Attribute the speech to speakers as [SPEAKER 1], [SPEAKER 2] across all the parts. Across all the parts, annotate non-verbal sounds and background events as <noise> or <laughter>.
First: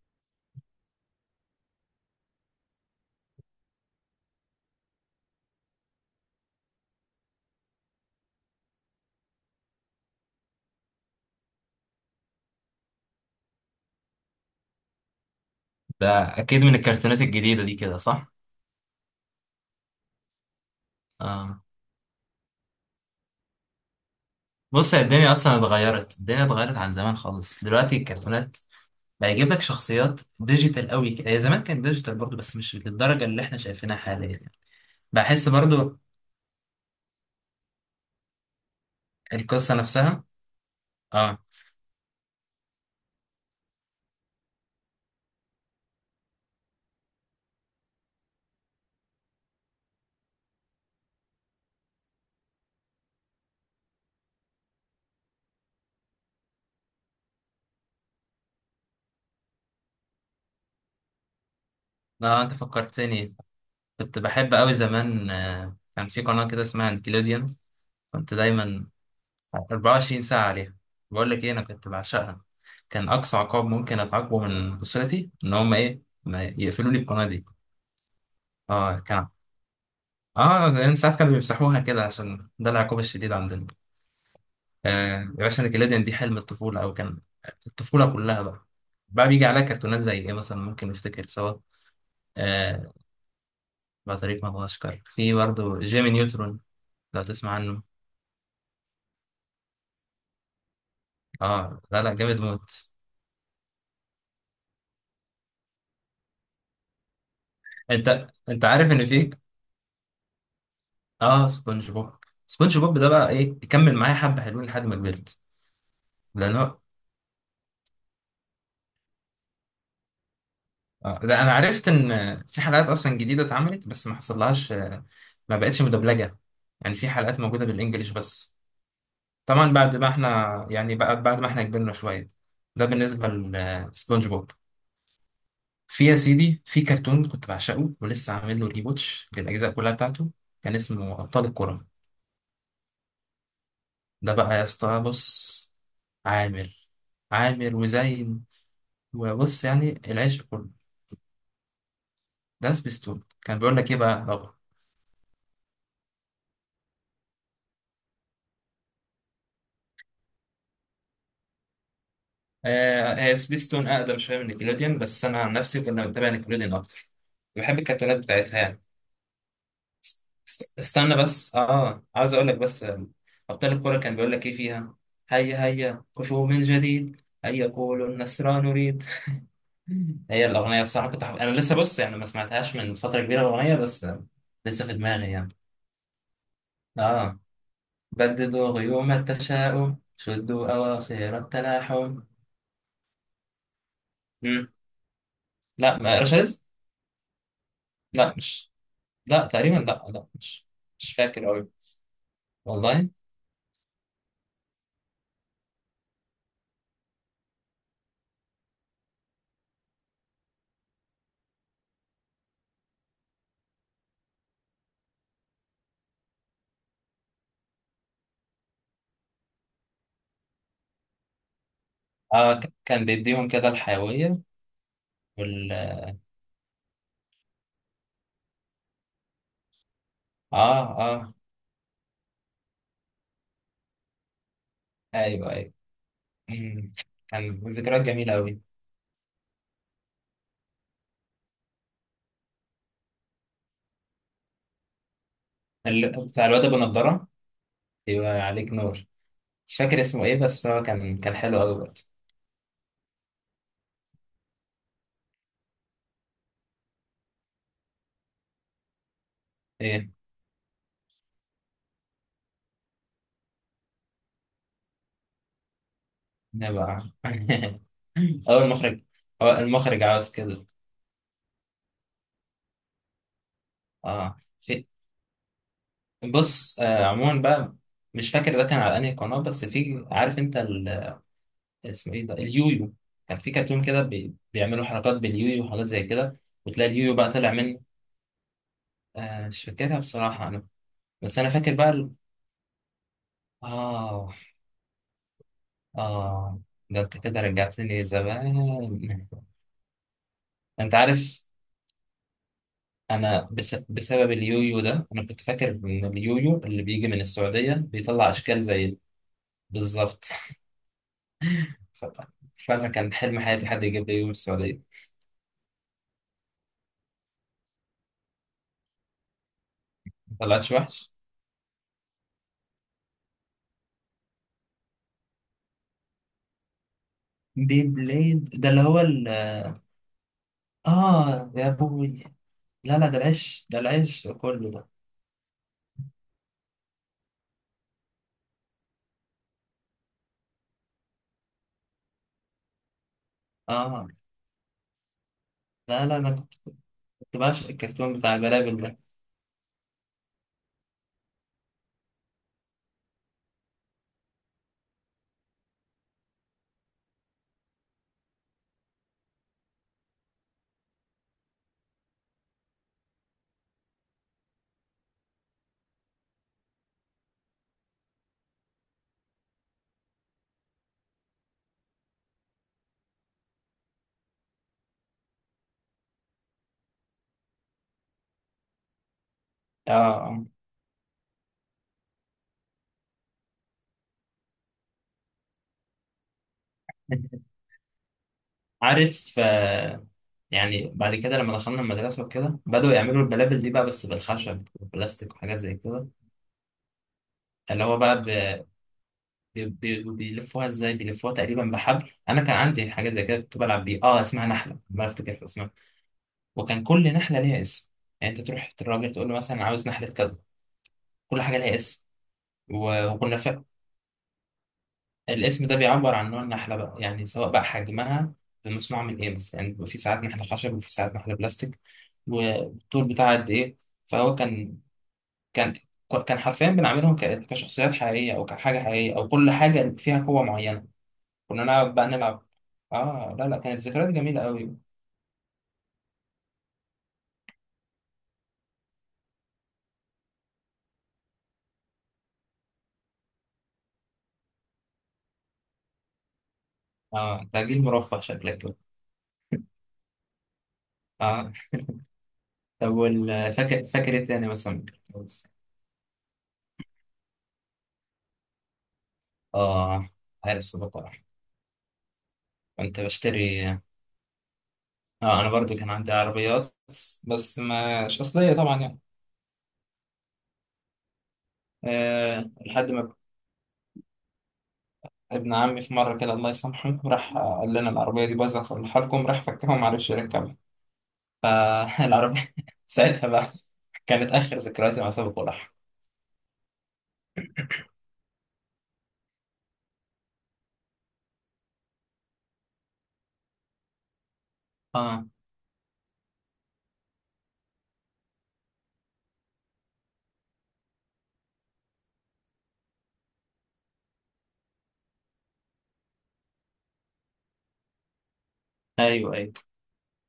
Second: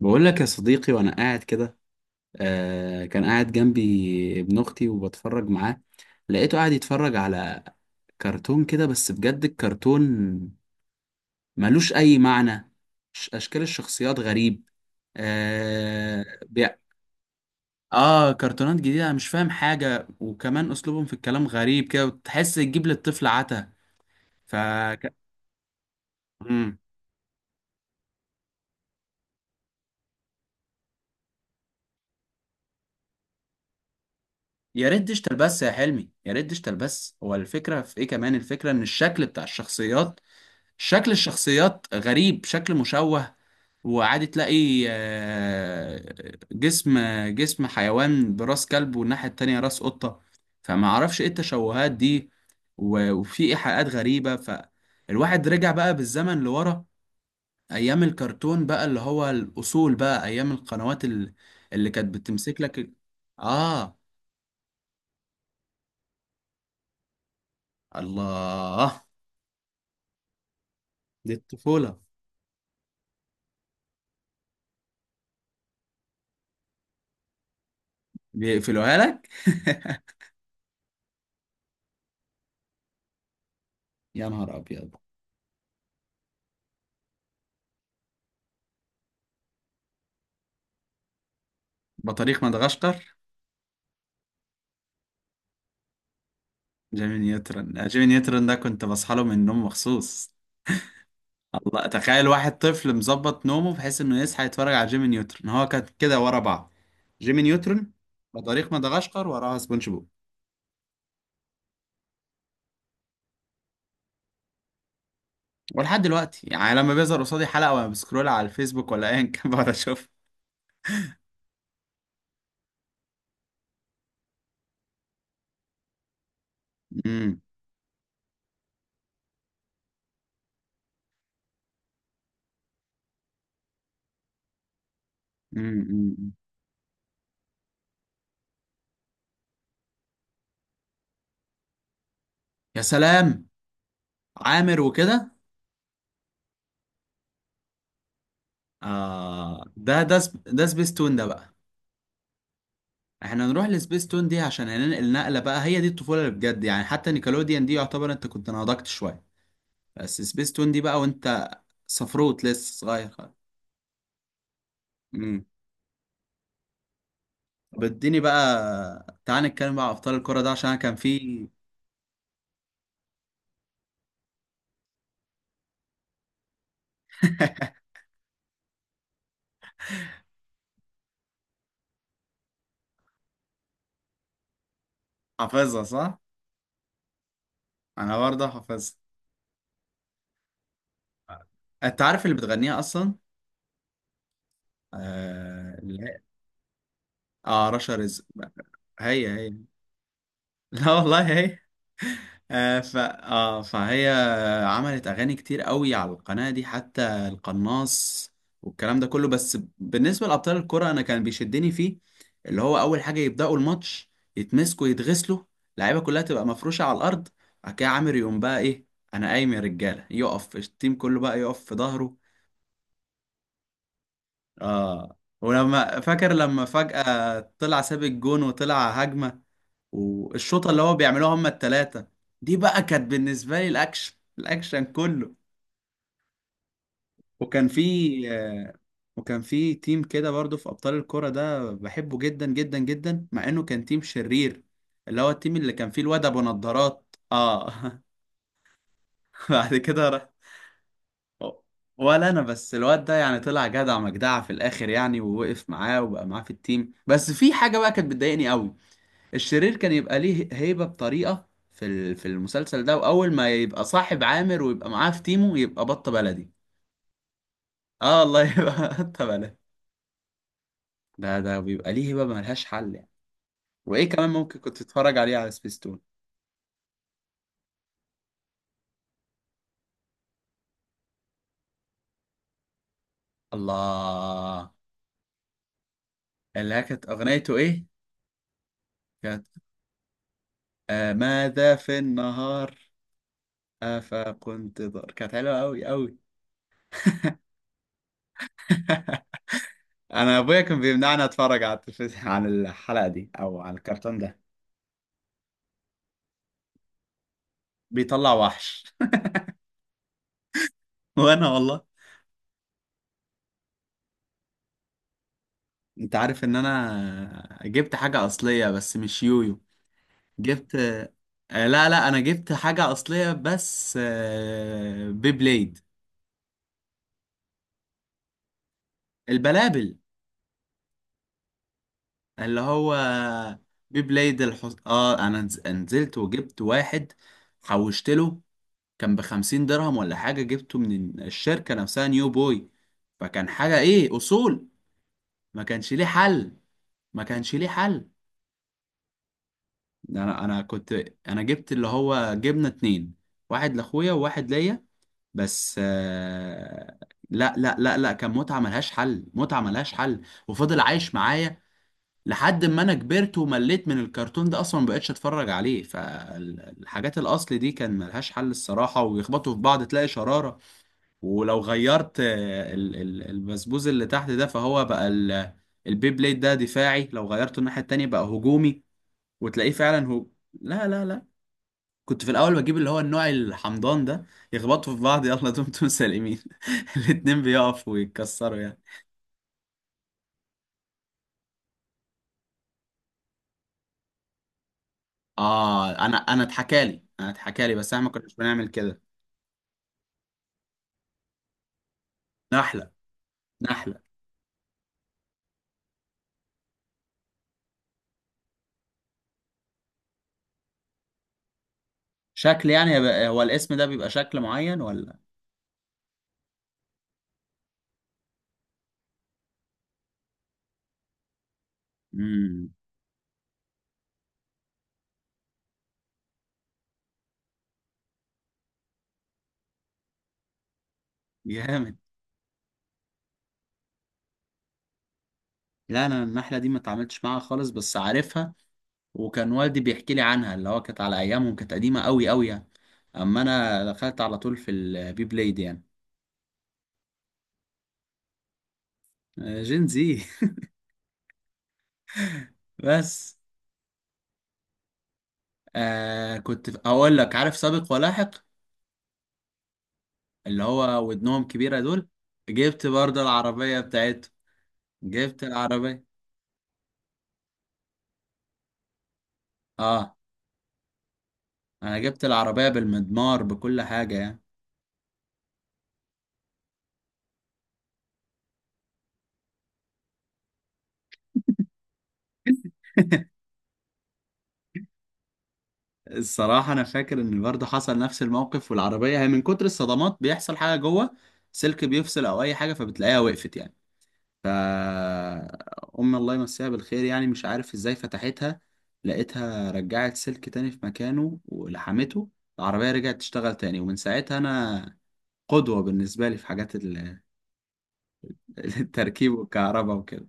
[SPEAKER 1] بقول لك يا صديقي وانا قاعد كده. آه، كان قاعد جنبي ابن اختي وبتفرج معاه. لقيته قاعد يتفرج على كرتون كده، بس بجد الكرتون ملوش اي معنى. اشكال الشخصيات غريب.
[SPEAKER 2] ده
[SPEAKER 1] آه
[SPEAKER 2] اكيد
[SPEAKER 1] بي...
[SPEAKER 2] من الكرتونات الجديده دي كده
[SPEAKER 1] اه،
[SPEAKER 2] صح.
[SPEAKER 1] كرتونات جديدة، أنا مش فاهم حاجة، وكمان اسلوبهم في الكلام
[SPEAKER 2] اه،
[SPEAKER 1] غريب كده، وتحس تجيب للطفل عتا. ف
[SPEAKER 2] بص، يا
[SPEAKER 1] ك-
[SPEAKER 2] الدنيا اصلا اتغيرت، الدنيا اتغيرت
[SPEAKER 1] مم.
[SPEAKER 2] عن زمان خالص. دلوقتي الكرتونات بقى يجيب لك شخصيات ديجيتال قوي كده، هي زمان كان ديجيتال برضو بس مش للدرجه اللي احنا شايفينها حاليا.
[SPEAKER 1] يا ريت ديجيتال
[SPEAKER 2] بحس
[SPEAKER 1] بس يا
[SPEAKER 2] برضو
[SPEAKER 1] حلمي، يا ريت ديجيتال بس. هو الفكرة في ايه؟ كمان الفكرة ان الشكل بتاع
[SPEAKER 2] القصه
[SPEAKER 1] الشخصيات،
[SPEAKER 2] نفسها.
[SPEAKER 1] شكل
[SPEAKER 2] اه
[SPEAKER 1] الشخصيات غريب، شكل مشوه. وعادي تلاقي جسم حيوان براس كلب، والناحية التانية راس قطة. فما اعرفش ايه التشوهات دي. وفي ايحاءات غريبة. فالواحد رجع بقى بالزمن لورا، ايام الكرتون بقى، اللي هو الاصول بقى، ايام القنوات اللي كانت
[SPEAKER 2] اه، انت
[SPEAKER 1] بتمسك لك
[SPEAKER 2] فكرتني،
[SPEAKER 1] اه،
[SPEAKER 2] كنت بحب قوي زمان كان في قناه كده اسمها نيكلوديان، كنت دايما
[SPEAKER 1] الله،
[SPEAKER 2] 24 ساعه عليها. بقول
[SPEAKER 1] دي
[SPEAKER 2] لك ايه، انا كنت
[SPEAKER 1] الطفولة.
[SPEAKER 2] بعشقها. كان اقصى عقاب ممكن اتعاقبه من اسرتي ان هم ايه، ما يقفلوا لي القناه دي.
[SPEAKER 1] بيقفلوها
[SPEAKER 2] اه،
[SPEAKER 1] لك
[SPEAKER 2] كان
[SPEAKER 1] <laughs>
[SPEAKER 2] اه زمان ساعات كانوا بيمسحوها كده عشان ده العقاب الشديد عندنا.
[SPEAKER 1] يا نهار ابيض.
[SPEAKER 2] آه يا باشا، نيكليديان دي حلم الطفولة، او كان الطفولة كلها بقى. بقى بيجي عليها كرتونات زي ايه مثلا، ممكن نفتكر سوا؟
[SPEAKER 1] بطريق
[SPEAKER 2] آه،
[SPEAKER 1] مدغشقر.
[SPEAKER 2] بطريق مدغشقر، في برضه جيمي نيوترون،
[SPEAKER 1] جيمي
[SPEAKER 2] لو تسمع عنه.
[SPEAKER 1] نيوترن، جيمي نيوترن ده كنت بصحى له من النوم مخصوص.
[SPEAKER 2] اه
[SPEAKER 1] الله،
[SPEAKER 2] لا لا،
[SPEAKER 1] تخيل
[SPEAKER 2] جامد
[SPEAKER 1] واحد
[SPEAKER 2] موت.
[SPEAKER 1] طفل مظبط نومه بحيث انه يصحى يتفرج على جيمي نيوترن. هو كان كده ورا بعض: جيمي نيوترن،
[SPEAKER 2] انت
[SPEAKER 1] بطريق
[SPEAKER 2] عارف ان
[SPEAKER 1] مدغشقر،
[SPEAKER 2] في.
[SPEAKER 1] وراها سبونج بوب.
[SPEAKER 2] اه، سبونج بوب، سبونج بوب ده بقى ايه، يكمل معايا حبة حلوين لحد ما كبرت.
[SPEAKER 1] ولحد دلوقتي
[SPEAKER 2] لان هو
[SPEAKER 1] يعني، لما بيظهر قصادي حلقة وانا بسكرول على الفيسبوك ولا ايا كان <laughs> بقعد اشوف.
[SPEAKER 2] اه ده انا عرفت ان في حلقات اصلا جديده اتعملت، بس ما حصلهاش. ما بقتش مدبلجه يعني، في
[SPEAKER 1] أمم،
[SPEAKER 2] حلقات موجوده بالانجليش بس، طبعا بعد ما احنا يعني بعد ما احنا كبرنا شويه. ده بالنسبه لسبونج بوب.
[SPEAKER 1] أمم،
[SPEAKER 2] يا
[SPEAKER 1] أمم.
[SPEAKER 2] سيدي، في كرتون كنت بعشقه ولسه عامل له ريبوتش للاجزاء كلها بتاعته، كان اسمه ابطال الكره.
[SPEAKER 1] يا سلام.
[SPEAKER 2] ده بقى يا
[SPEAKER 1] عامر
[SPEAKER 2] اسطى
[SPEAKER 1] وكده.
[SPEAKER 2] بص، عامر عامر وزين.
[SPEAKER 1] آه،
[SPEAKER 2] وبص يعني العشق
[SPEAKER 1] ده
[SPEAKER 2] كله،
[SPEAKER 1] سبيستون ده بقى.
[SPEAKER 2] ده سبيستون،
[SPEAKER 1] احنا
[SPEAKER 2] كان
[SPEAKER 1] نروح
[SPEAKER 2] بيقول لك ايه بقى
[SPEAKER 1] لسبيستون دي
[SPEAKER 2] لو.
[SPEAKER 1] عشان هننقل نقلة بقى، هي دي الطفولة اللي بجد يعني، حتى نيكلوديان دي يعتبر انت كنت نضجت شوية. بس سبيستون دي بقى وانت صفروت لسه صغير
[SPEAKER 2] آه، هي
[SPEAKER 1] خالص.
[SPEAKER 2] سبيستون اقدم شويه من نيكلوديان، بس انا
[SPEAKER 1] امم.
[SPEAKER 2] عن نفسي كنا بنتابع نيكلوديان اكتر، بحب
[SPEAKER 1] طب
[SPEAKER 2] الكرتونات
[SPEAKER 1] اديني
[SPEAKER 2] بتاعتها يعني.
[SPEAKER 1] بقى، تعال نتكلم بقى على ابطال الكرة ده، عشان انا كان
[SPEAKER 2] استنى
[SPEAKER 1] في
[SPEAKER 2] بس، اه، عاوز اقول لك بس. ابطال الكوره كان بيقول لك ايه فيها؟ هيا هيا كفوا من جديد، هيا
[SPEAKER 1] <laughs>
[SPEAKER 2] قولوا النصر نريد. <laughs> هي الاغنيه بصراحه كنت حب... انا لسه بص يعني ما سمعتهاش من فتره كبيره الاغنيه بس، لسه في دماغي يعني.
[SPEAKER 1] حافظها صح؟
[SPEAKER 2] اه،
[SPEAKER 1] انا برضه
[SPEAKER 2] بددوا
[SPEAKER 1] حافظها.
[SPEAKER 2] غيوم التشاؤم، شدوا اواصر
[SPEAKER 1] انت
[SPEAKER 2] التلاحم.
[SPEAKER 1] عارف اللي بتغنيها اصلا؟
[SPEAKER 2] مم.
[SPEAKER 1] اه,
[SPEAKER 2] لا،
[SPEAKER 1] لا.
[SPEAKER 2] رشاز.
[SPEAKER 1] آه، رشا رزق.
[SPEAKER 2] لا مش.
[SPEAKER 1] هي
[SPEAKER 2] لا،
[SPEAKER 1] هي.
[SPEAKER 2] تقريبا، لا لا، مش.
[SPEAKER 1] لا
[SPEAKER 2] مش
[SPEAKER 1] والله
[SPEAKER 2] فاكر
[SPEAKER 1] هي.
[SPEAKER 2] قوي.
[SPEAKER 1] آه ف
[SPEAKER 2] والله.
[SPEAKER 1] آه فهي عملت اغاني كتير قوي على القناه دي، حتى القناص، والكلام ده كله. بس بالنسبه لابطال الكره، انا كان بيشدني فيه اللي هو اول حاجه يبداوا الماتش يتمسكوا يتغسلوا، اللعيبه كلها تبقى مفروشه على الارض. بعد كده عامر يقوم بقى ايه، انا قايم يا رجاله، يقف التيم كله بقى يقف في ظهره.
[SPEAKER 2] اه، كان بيديهم كده الحيوية.
[SPEAKER 1] اه،
[SPEAKER 2] وال
[SPEAKER 1] فاكر لما فجاه طلع ساب الجون وطلع هجمه، والشوطه
[SPEAKER 2] اه
[SPEAKER 1] اللي هو
[SPEAKER 2] اه،
[SPEAKER 1] بيعملوها هما التلاتة. دي بقى كانت بالنسبه لي الاكشن، الاكشن كله.
[SPEAKER 2] ايوه ايوه. أمم، كان
[SPEAKER 1] وكان في
[SPEAKER 2] ذكريات جميلة قوي.
[SPEAKER 1] آه، تيم كده برضو في ابطال الكرة ده، بحبه جدا جدا جدا، مع انه كان تيم شرير، اللي هو التيم اللي كان فيه الواد ابو
[SPEAKER 2] بتاع الواد ابو
[SPEAKER 1] نضارات.
[SPEAKER 2] نضارة،
[SPEAKER 1] اه
[SPEAKER 2] يبقى عليك نور.
[SPEAKER 1] <laughs> بعد
[SPEAKER 2] مش فاكر
[SPEAKER 1] كده
[SPEAKER 2] اسمه
[SPEAKER 1] راح.
[SPEAKER 2] ايه، بس هو كان حلو قوي برضه.
[SPEAKER 1] ولا انا بس الواد ده يعني طلع جدع مجدع في الاخر يعني، ووقف معاه وبقى معاه في التيم، بس في حاجه بقى كانت بتضايقني قوي. الشرير كان
[SPEAKER 2] ايه،
[SPEAKER 1] يبقى ليه هيبة بطريقة في المسلسل ده، واول ما يبقى صاحب عامر ويبقى معاه في تيمه يبقى بط بلدي.
[SPEAKER 2] نبقى
[SPEAKER 1] اه، الله،
[SPEAKER 2] <laughs> هو
[SPEAKER 1] يبقى
[SPEAKER 2] المخرج.
[SPEAKER 1] <laughs> بط
[SPEAKER 2] هو
[SPEAKER 1] بلدي؟
[SPEAKER 2] المخرج عاوز كده.
[SPEAKER 1] ده بيبقى ليه هيبة ملهاش حل يعني. وايه كمان
[SPEAKER 2] اه،
[SPEAKER 1] ممكن كنت
[SPEAKER 2] في.
[SPEAKER 1] تتفرج عليه على سبيستون؟
[SPEAKER 2] بص، عموما بقى مش فاكر ده كان على انهي قناة، بس في، عارف انت اسمه ايه، ده اليويو، كان في كرتون كده
[SPEAKER 1] الله،
[SPEAKER 2] بيعملوا حركات باليويو وحاجات زي كده،
[SPEAKER 1] اللي هي
[SPEAKER 2] وتلاقي
[SPEAKER 1] كانت
[SPEAKER 2] اليويو بقى طلع
[SPEAKER 1] اغنيته
[SPEAKER 2] منه.
[SPEAKER 1] ايه؟ كانت
[SPEAKER 2] آه، مش فاكرها بصراحة أنا. بس أنا فاكر
[SPEAKER 1] ماذا
[SPEAKER 2] بقى
[SPEAKER 1] في النهار،
[SPEAKER 2] آه
[SPEAKER 1] افكنت ضار، كانت حلوه قوي قوي.
[SPEAKER 2] آه، ده أنت كده رجعتني زمان.
[SPEAKER 1] انا ابويا كان
[SPEAKER 2] أنت
[SPEAKER 1] بيمنعني
[SPEAKER 2] عارف،
[SPEAKER 1] اتفرج على التلفزيون، على الحلقه دي او على الكرتون
[SPEAKER 2] بسبب
[SPEAKER 1] ده.
[SPEAKER 2] اليويو ده، أنا كنت فاكر إن اليويو اللي بيجي من السعودية بيطلع
[SPEAKER 1] بيطلع
[SPEAKER 2] أشكال
[SPEAKER 1] وحش
[SPEAKER 2] زي. بالظبط. <laughs>
[SPEAKER 1] <laughs> وانا والله،
[SPEAKER 2] ف- فعلا كان حلم حياتي حد يجيب لي يويو من السعودية،
[SPEAKER 1] انت عارف ان انا جبت حاجة اصلية بس مش يويو.
[SPEAKER 2] ما طلعتش
[SPEAKER 1] جبت
[SPEAKER 2] وحش.
[SPEAKER 1] آه، لا، لا، انا جبت حاجة اصلية، بس بيبليد.
[SPEAKER 2] بي بليد، ده اللي هو
[SPEAKER 1] البلابل.
[SPEAKER 2] آه يا أبوي.
[SPEAKER 1] اللي هو
[SPEAKER 2] لا لا، ده العيش، ده العيش
[SPEAKER 1] بيبليد
[SPEAKER 2] كله
[SPEAKER 1] الحص...
[SPEAKER 2] ده.
[SPEAKER 1] اه انا نزلت وجبت واحد، حوشت له. كان ب50 درهم ولا حاجة، جبته من الشركة نفسها نيو بوي. فكان حاجة
[SPEAKER 2] اه
[SPEAKER 1] ايه؟ اصول. ما كانش ليه
[SPEAKER 2] لا لا، انا كنت
[SPEAKER 1] حل، ما
[SPEAKER 2] كنت
[SPEAKER 1] كانش ليه
[SPEAKER 2] بعشق
[SPEAKER 1] حل.
[SPEAKER 2] الكرتون بتاع البلابل ده.
[SPEAKER 1] انا كنت، انا جبت اللي هو جبنه اتنين، واحد لاخويا وواحد ليا. بس لا، لا، لا، لا، كان متعه ملهاش حل، متعه ملهاش حل. وفضل عايش معايا لحد ما انا كبرت ومليت من الكرتون ده، اصلا ما بقتش اتفرج عليه. فالحاجات الاصل دي كان ملهاش حل الصراحه، ويخبطوا في بعض تلاقي شراره. ولو غيرت البسبوز اللي تحت ده، فهو بقى البيبليد ده دفاعي، لو غيرته الناحيه التانيه بقى هجومي، وتلاقيه
[SPEAKER 2] اه،
[SPEAKER 1] فعلا هو.
[SPEAKER 2] آه.
[SPEAKER 1] لا، لا، لا، كنت في الاول بجيب اللي هو النوع الحمضان ده، يخبطوا في بعض، يلا دمتم سالمين <laughs> الاتنين
[SPEAKER 2] <laughs>
[SPEAKER 1] بيقفوا ويتكسروا يعني.
[SPEAKER 2] عارف، آه. يعني بعد كده لما دخلنا المدرسة وكده، بدأوا يعملوا البلابل دي بقى بس بالخشب والبلاستيك وحاجات زي
[SPEAKER 1] اه
[SPEAKER 2] كده.
[SPEAKER 1] انا انا اتحكالي انا اتحكالي
[SPEAKER 2] اللي
[SPEAKER 1] بس
[SPEAKER 2] هو
[SPEAKER 1] احنا ما
[SPEAKER 2] بقى
[SPEAKER 1] كناش بنعمل كده.
[SPEAKER 2] بيلفوها ازاي، بيلفوها تقريبا بحبل. انا كان
[SPEAKER 1] نحله.
[SPEAKER 2] عندي حاجة زي كده، كنت بلعب
[SPEAKER 1] نحله.
[SPEAKER 2] بيه، اسمها نحلة، ما افتكر اسمها. وكان كل نحلة ليها اسم، يعني انت تروح الراجل تقول له مثلا عاوز نحلة كذا، كل حاجة ليها اسم.
[SPEAKER 1] شكل يعني
[SPEAKER 2] وكنا
[SPEAKER 1] هو الاسم ده بيبقى شكل معين ولا؟
[SPEAKER 2] الاسم ده بيعبر عن نوع النحلة بقى، يعني سواء بقى حجمها، مصنوعة من ايه. بس يعني بيبقى في ساعات نحلة خشب وفي ساعات نحلة بلاستيك،
[SPEAKER 1] امم.
[SPEAKER 2] والطول بتاعها قد ايه. فهو كان كان كان حرفيا بنعملهم كشخصيات حقيقية، أو كحاجة حقيقية، أو كل حاجة فيها قوة معينة. كنا نلعب
[SPEAKER 1] جامد.
[SPEAKER 2] بقى نلعب. اه لا لا، كانت ذكريات جميلة قوي.
[SPEAKER 1] لا، انا النحله دي ما اتعاملتش معاها خالص، بس عارفها، وكان والدي بيحكي لي عنها، اللي هو كانت على ايامهم، كانت قديمه قوي قوي يعني. اما انا دخلت على طول في البي بلاي دي يعني.
[SPEAKER 2] اه، ده جيل مرفه شكلك كده.
[SPEAKER 1] آه، جين زي
[SPEAKER 2] اه،
[SPEAKER 1] <laughs>
[SPEAKER 2] طب
[SPEAKER 1] بس.
[SPEAKER 2] فاكر ايه تاني مثلا؟
[SPEAKER 1] آه، كنت اقول لك، عارف سابق ولاحق؟
[SPEAKER 2] اه،
[SPEAKER 1] اللي
[SPEAKER 2] عارف سباق
[SPEAKER 1] هو
[SPEAKER 2] واحد،
[SPEAKER 1] ودنهم كبيرة دول. جبت
[SPEAKER 2] كنت
[SPEAKER 1] برضه العربية
[SPEAKER 2] بشتري.
[SPEAKER 1] بتاعته،
[SPEAKER 2] اه،
[SPEAKER 1] جبت
[SPEAKER 2] انا برضو كان
[SPEAKER 1] العربية.
[SPEAKER 2] عندي عربيات، بس مش اصليه طبعا يعني.
[SPEAKER 1] اه، انا جبت
[SPEAKER 2] أه،
[SPEAKER 1] العربية
[SPEAKER 2] لحد ما
[SPEAKER 1] بالمضمار بكل حاجة يعني.
[SPEAKER 2] ابن عمي في مره كده، الله يسامحه، راح قال لنا العربيه دي بايظه، اصلحها لكم. راح فكها وما عرفش يركبها، فالعربيه <laughs> ساعتها بقى
[SPEAKER 1] <laughs>
[SPEAKER 2] كانت اخر ذكرياتي مع سابق ولاحق.
[SPEAKER 1] الصراحة أنا فاكر إن برضه حصل نفس الموقف، والعربية هي من كتر الصدمات بيحصل حاجة جوه، سلك بيفصل أو أي حاجة، فبتلاقيها وقفت يعني.
[SPEAKER 2] اه،
[SPEAKER 1] فأم الله يمسيها بالخير، يعني مش عارف ازاي فتحتها، لقيتها رجعت سلك تاني في مكانه ولحمته، العربية رجعت تشتغل تاني. ومن ساعتها أنا قدوة بالنسبة لي في حاجات <laughs> التركيب
[SPEAKER 2] ايوه ايوه.
[SPEAKER 1] والكهرباء وكده.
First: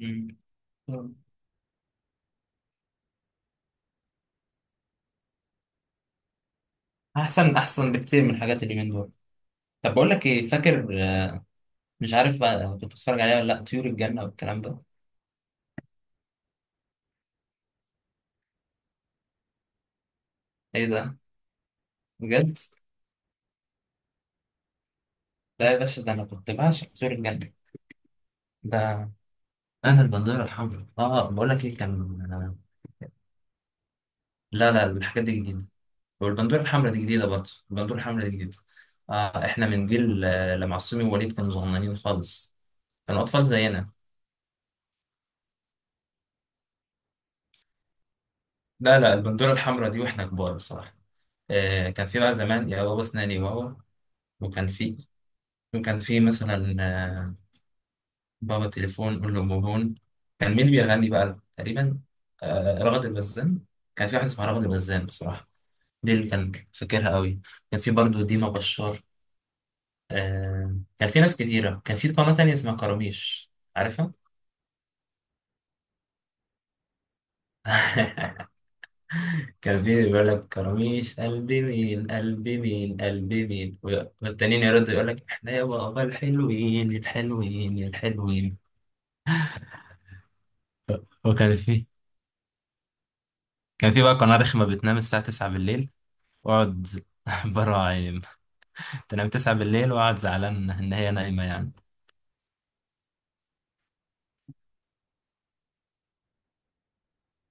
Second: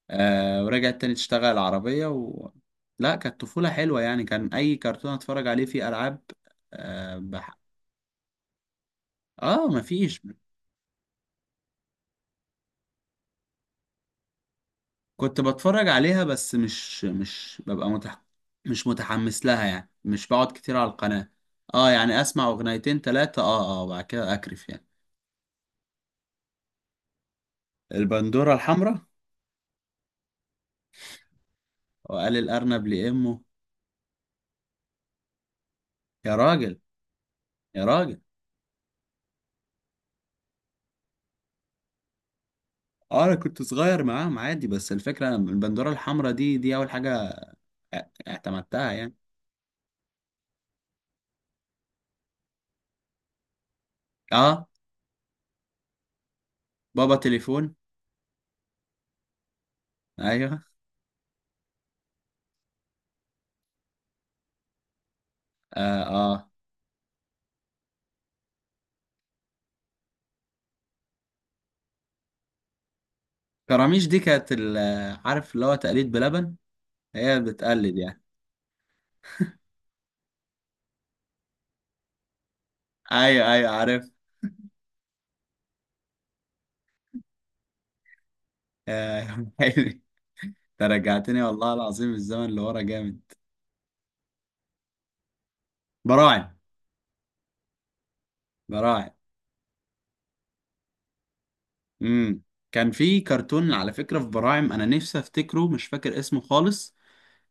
[SPEAKER 2] مم.
[SPEAKER 1] أه، ورجعت تاني تشتغل العربية لا، كانت طفولة حلوة يعني، كان أي كرتون أتفرج عليه فيه ألعاب. أه
[SPEAKER 2] احسن
[SPEAKER 1] بح...
[SPEAKER 2] احسن بكتير من حاجات اليومين دول.
[SPEAKER 1] آه،
[SPEAKER 2] طب بقول
[SPEAKER 1] مفيش.
[SPEAKER 2] لك ايه، فاكر، مش عارف بقى كنت بتتفرج عليها ولا لا، طيور الجنه والكلام ده؟
[SPEAKER 1] كنت بتفرج عليها، بس مش متحمس لها يعني، مش بقعد كتير
[SPEAKER 2] ايه
[SPEAKER 1] على
[SPEAKER 2] ده،
[SPEAKER 1] القناة. اه يعني، اسمع
[SPEAKER 2] بجد؟
[SPEAKER 1] اغنيتين تلاتة، وبعد كده اكرف يعني.
[SPEAKER 2] لا يا باشا، ده انا كنت بعشق طيور الجنه.
[SPEAKER 1] البندورة
[SPEAKER 2] ده
[SPEAKER 1] الحمراء.
[SPEAKER 2] انا البندوره الحمراء، اه بقول لك ايه كان.
[SPEAKER 1] وقال الارنب لامه.
[SPEAKER 2] لا لا، الحاجات دي جديده،
[SPEAKER 1] يا
[SPEAKER 2] والبندوره
[SPEAKER 1] راجل،
[SPEAKER 2] الحمراء دي جديده برضه،
[SPEAKER 1] يا
[SPEAKER 2] البندوره
[SPEAKER 1] راجل.
[SPEAKER 2] الحمراء دي جديده. آه، احنا من جيل، لما عصومي ووليد كانوا صغننين خالص، كانوا
[SPEAKER 1] اه، انا
[SPEAKER 2] اطفال
[SPEAKER 1] كنت
[SPEAKER 2] زينا.
[SPEAKER 1] صغير معاهم عادي، بس الفكرة انا البندورة الحمراء دي، دي اول حاجة اعتمدتها
[SPEAKER 2] لا لا،
[SPEAKER 1] يعني.
[SPEAKER 2] البندوره الحمراء دي واحنا كبار بصراحه. آه، كان في بقى زمان يا بابا اسناني بابا، وكان
[SPEAKER 1] اه،
[SPEAKER 2] في، وكان في مثلا
[SPEAKER 1] بابا
[SPEAKER 2] آه،
[SPEAKER 1] تليفون.
[SPEAKER 2] بابا تليفون قول له مهون. كان مين
[SPEAKER 1] ايوه.
[SPEAKER 2] اللي بيغني بقى تقريبا؟ آه، رغد البزان. كان في واحد اسمها رغد البزان بصراحه،
[SPEAKER 1] اه.
[SPEAKER 2] دي اللي
[SPEAKER 1] اه.
[SPEAKER 2] كان فاكرها قوي. كان في برضو ديما بشار. آه، كان في ناس كتيرة. كان في قناة تانية اسمها كراميش،
[SPEAKER 1] كراميش
[SPEAKER 2] عارفها؟
[SPEAKER 1] دي كانت عارف اللي هو تقليد بلبن، هي بتقلد يعني.
[SPEAKER 2] <laughs> كان في بيقول لك كراميش قلبي مين قلبي مين
[SPEAKER 1] ايوه،
[SPEAKER 2] قلبي
[SPEAKER 1] ايوه،
[SPEAKER 2] مين،
[SPEAKER 1] عارف.
[SPEAKER 2] والتانيين يردوا يقول لك احنا يا بابا الحلوين الحلوين الحلوين.
[SPEAKER 1] آه <laughs> يا عم حلمي، انت رجعتني
[SPEAKER 2] وكان
[SPEAKER 1] والله
[SPEAKER 2] في،
[SPEAKER 1] العظيم الزمن اللي ورا جامد.
[SPEAKER 2] كان في بقى قناة رخمة بتنام الساعة 9 بالليل،
[SPEAKER 1] براعم.
[SPEAKER 2] واقعد <laughs> برا عايم،
[SPEAKER 1] براعم.
[SPEAKER 2] تنام 9 بالليل واقعد زعلان ان هي نايمة يعني.
[SPEAKER 1] امم. كان في كرتون على فكرة في براعم، انا نفسي افتكره، مش فاكر اسمه خالص.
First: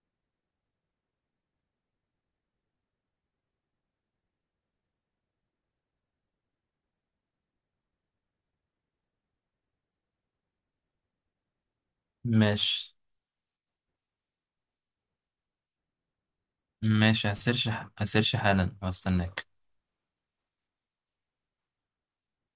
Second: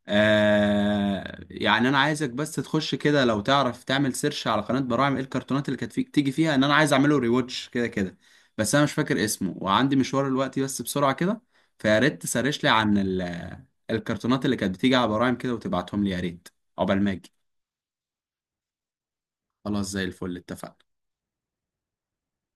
[SPEAKER 1] آه، يعني انا عايزك بس تخش كده، لو تعرف تعمل سيرش على قناة براعم، ايه الكرتونات اللي كانت فيك تيجي فيها، ان انا عايز اعمله ريواتش كده كده. بس انا مش فاكر اسمه، وعندي مشوار دلوقتي، بس بسرعة كده، فيا ريت تسرش لي
[SPEAKER 2] ماشي،
[SPEAKER 1] عن الكرتونات اللي كانت بتيجي على براعم كده، وتبعتهم لي يا ريت. عقبال ما
[SPEAKER 2] ماشي،
[SPEAKER 1] اجي.
[SPEAKER 2] هسيرش، هسيرش حالا واستناك.
[SPEAKER 1] خلاص، زي الفل، اتفقنا.